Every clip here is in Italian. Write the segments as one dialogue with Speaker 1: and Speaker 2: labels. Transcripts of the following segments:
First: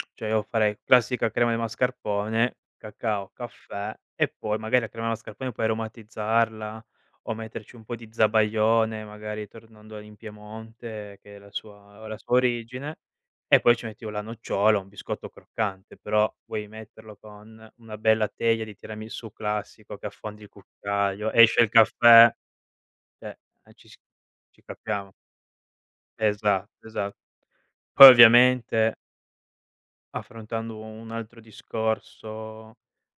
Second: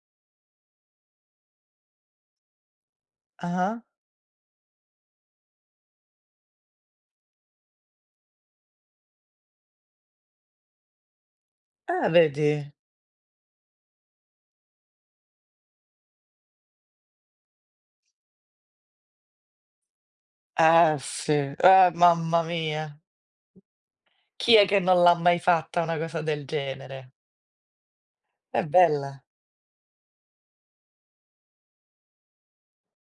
Speaker 1: Cioè, io farei classica crema di mascarpone, cacao,
Speaker 2: Ah-ah.
Speaker 1: caffè, e poi magari la crema mascarpone poi aromatizzarla o metterci un po' di zabaione, magari, tornando in Piemonte che è la sua uhm,
Speaker 2: Ah
Speaker 1: la sua
Speaker 2: vedi?
Speaker 1: origine, e poi ci metti o la nocciola o un biscotto croccante, però vuoi metterlo con una bella teglia di tiramisù classico che affondi il
Speaker 2: Eh
Speaker 1: cucchiaio,
Speaker 2: sì,
Speaker 1: esce il
Speaker 2: ah
Speaker 1: caffè,
Speaker 2: mamma mia.
Speaker 1: cioè, eh ci s
Speaker 2: Chi
Speaker 1: ci
Speaker 2: è che non
Speaker 1: capiamo.
Speaker 2: l'ha mai fatta una cosa del
Speaker 1: Esa
Speaker 2: genere?
Speaker 1: esa Poi
Speaker 2: È
Speaker 1: ovviamente
Speaker 2: bella.
Speaker 1: affrontando u un altro discorso,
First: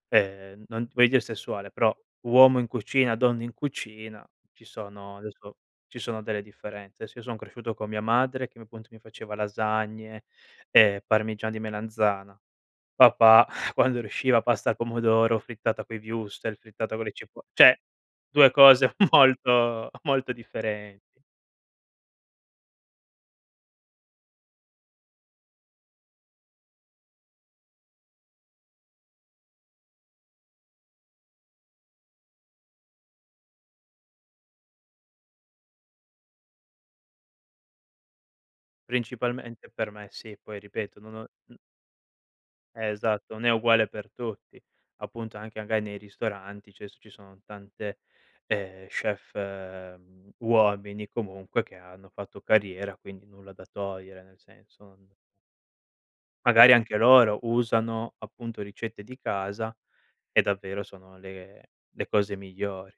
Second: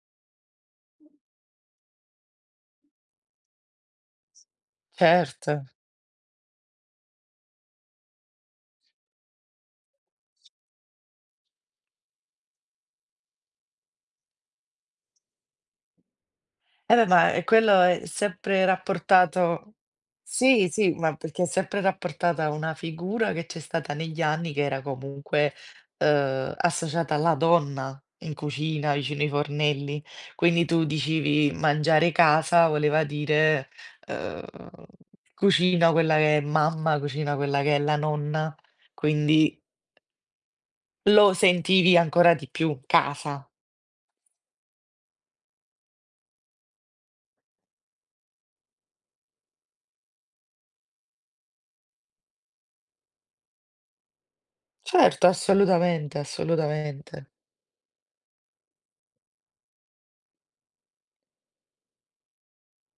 Speaker 1: ehm, non ti voglio dire sessuale, però uomo in cucina, donna in cucina, ci sono adesso
Speaker 2: Certo.
Speaker 1: ci sono delle differenze. Adesso io son cresciuto con mia madre che m appunto mi faceva lasagne, ehm, parmigiana di melanzana. Papà quando riusciva pasta al pomodoro, frittata coi wurstel, frittata
Speaker 2: Eh beh,
Speaker 1: con le
Speaker 2: ma, ehm,
Speaker 1: cipo cioè
Speaker 2: quello è
Speaker 1: 2
Speaker 2: sempre
Speaker 1: cose
Speaker 2: rapportato
Speaker 1: molto, molto
Speaker 2: Sì, sì, ma
Speaker 1: differenti.
Speaker 2: perché è sempre rapportata a una figura che c'è stata negli anni che era comunque, uhm, associata alla donna in cucina, vicino i fornelli. Quindi tu dicevi "mangiare, casa" voleva dire uhm cucina quella che è mamma, cucina quella che è la nonna, quindi
Speaker 1: Principalmente per me sì, poi ripeto, non ho
Speaker 2: lo
Speaker 1: n
Speaker 2: sentivi ancora di più
Speaker 1: Eh esatto, non
Speaker 2: casa.
Speaker 1: è uguale per tutti, appunto anche magari nei ristoranti, cioè s ci sono tante, ehm, chef, mhmm, uomini comunque che hanno fatto carriera, quindi nulla da togliere, nel senso, non
Speaker 2: Certo, assolutamente,
Speaker 1: magari anche
Speaker 2: assolutamente.
Speaker 1: loro usano, appunto, ricette di casa e davvero sono le le cose migliori.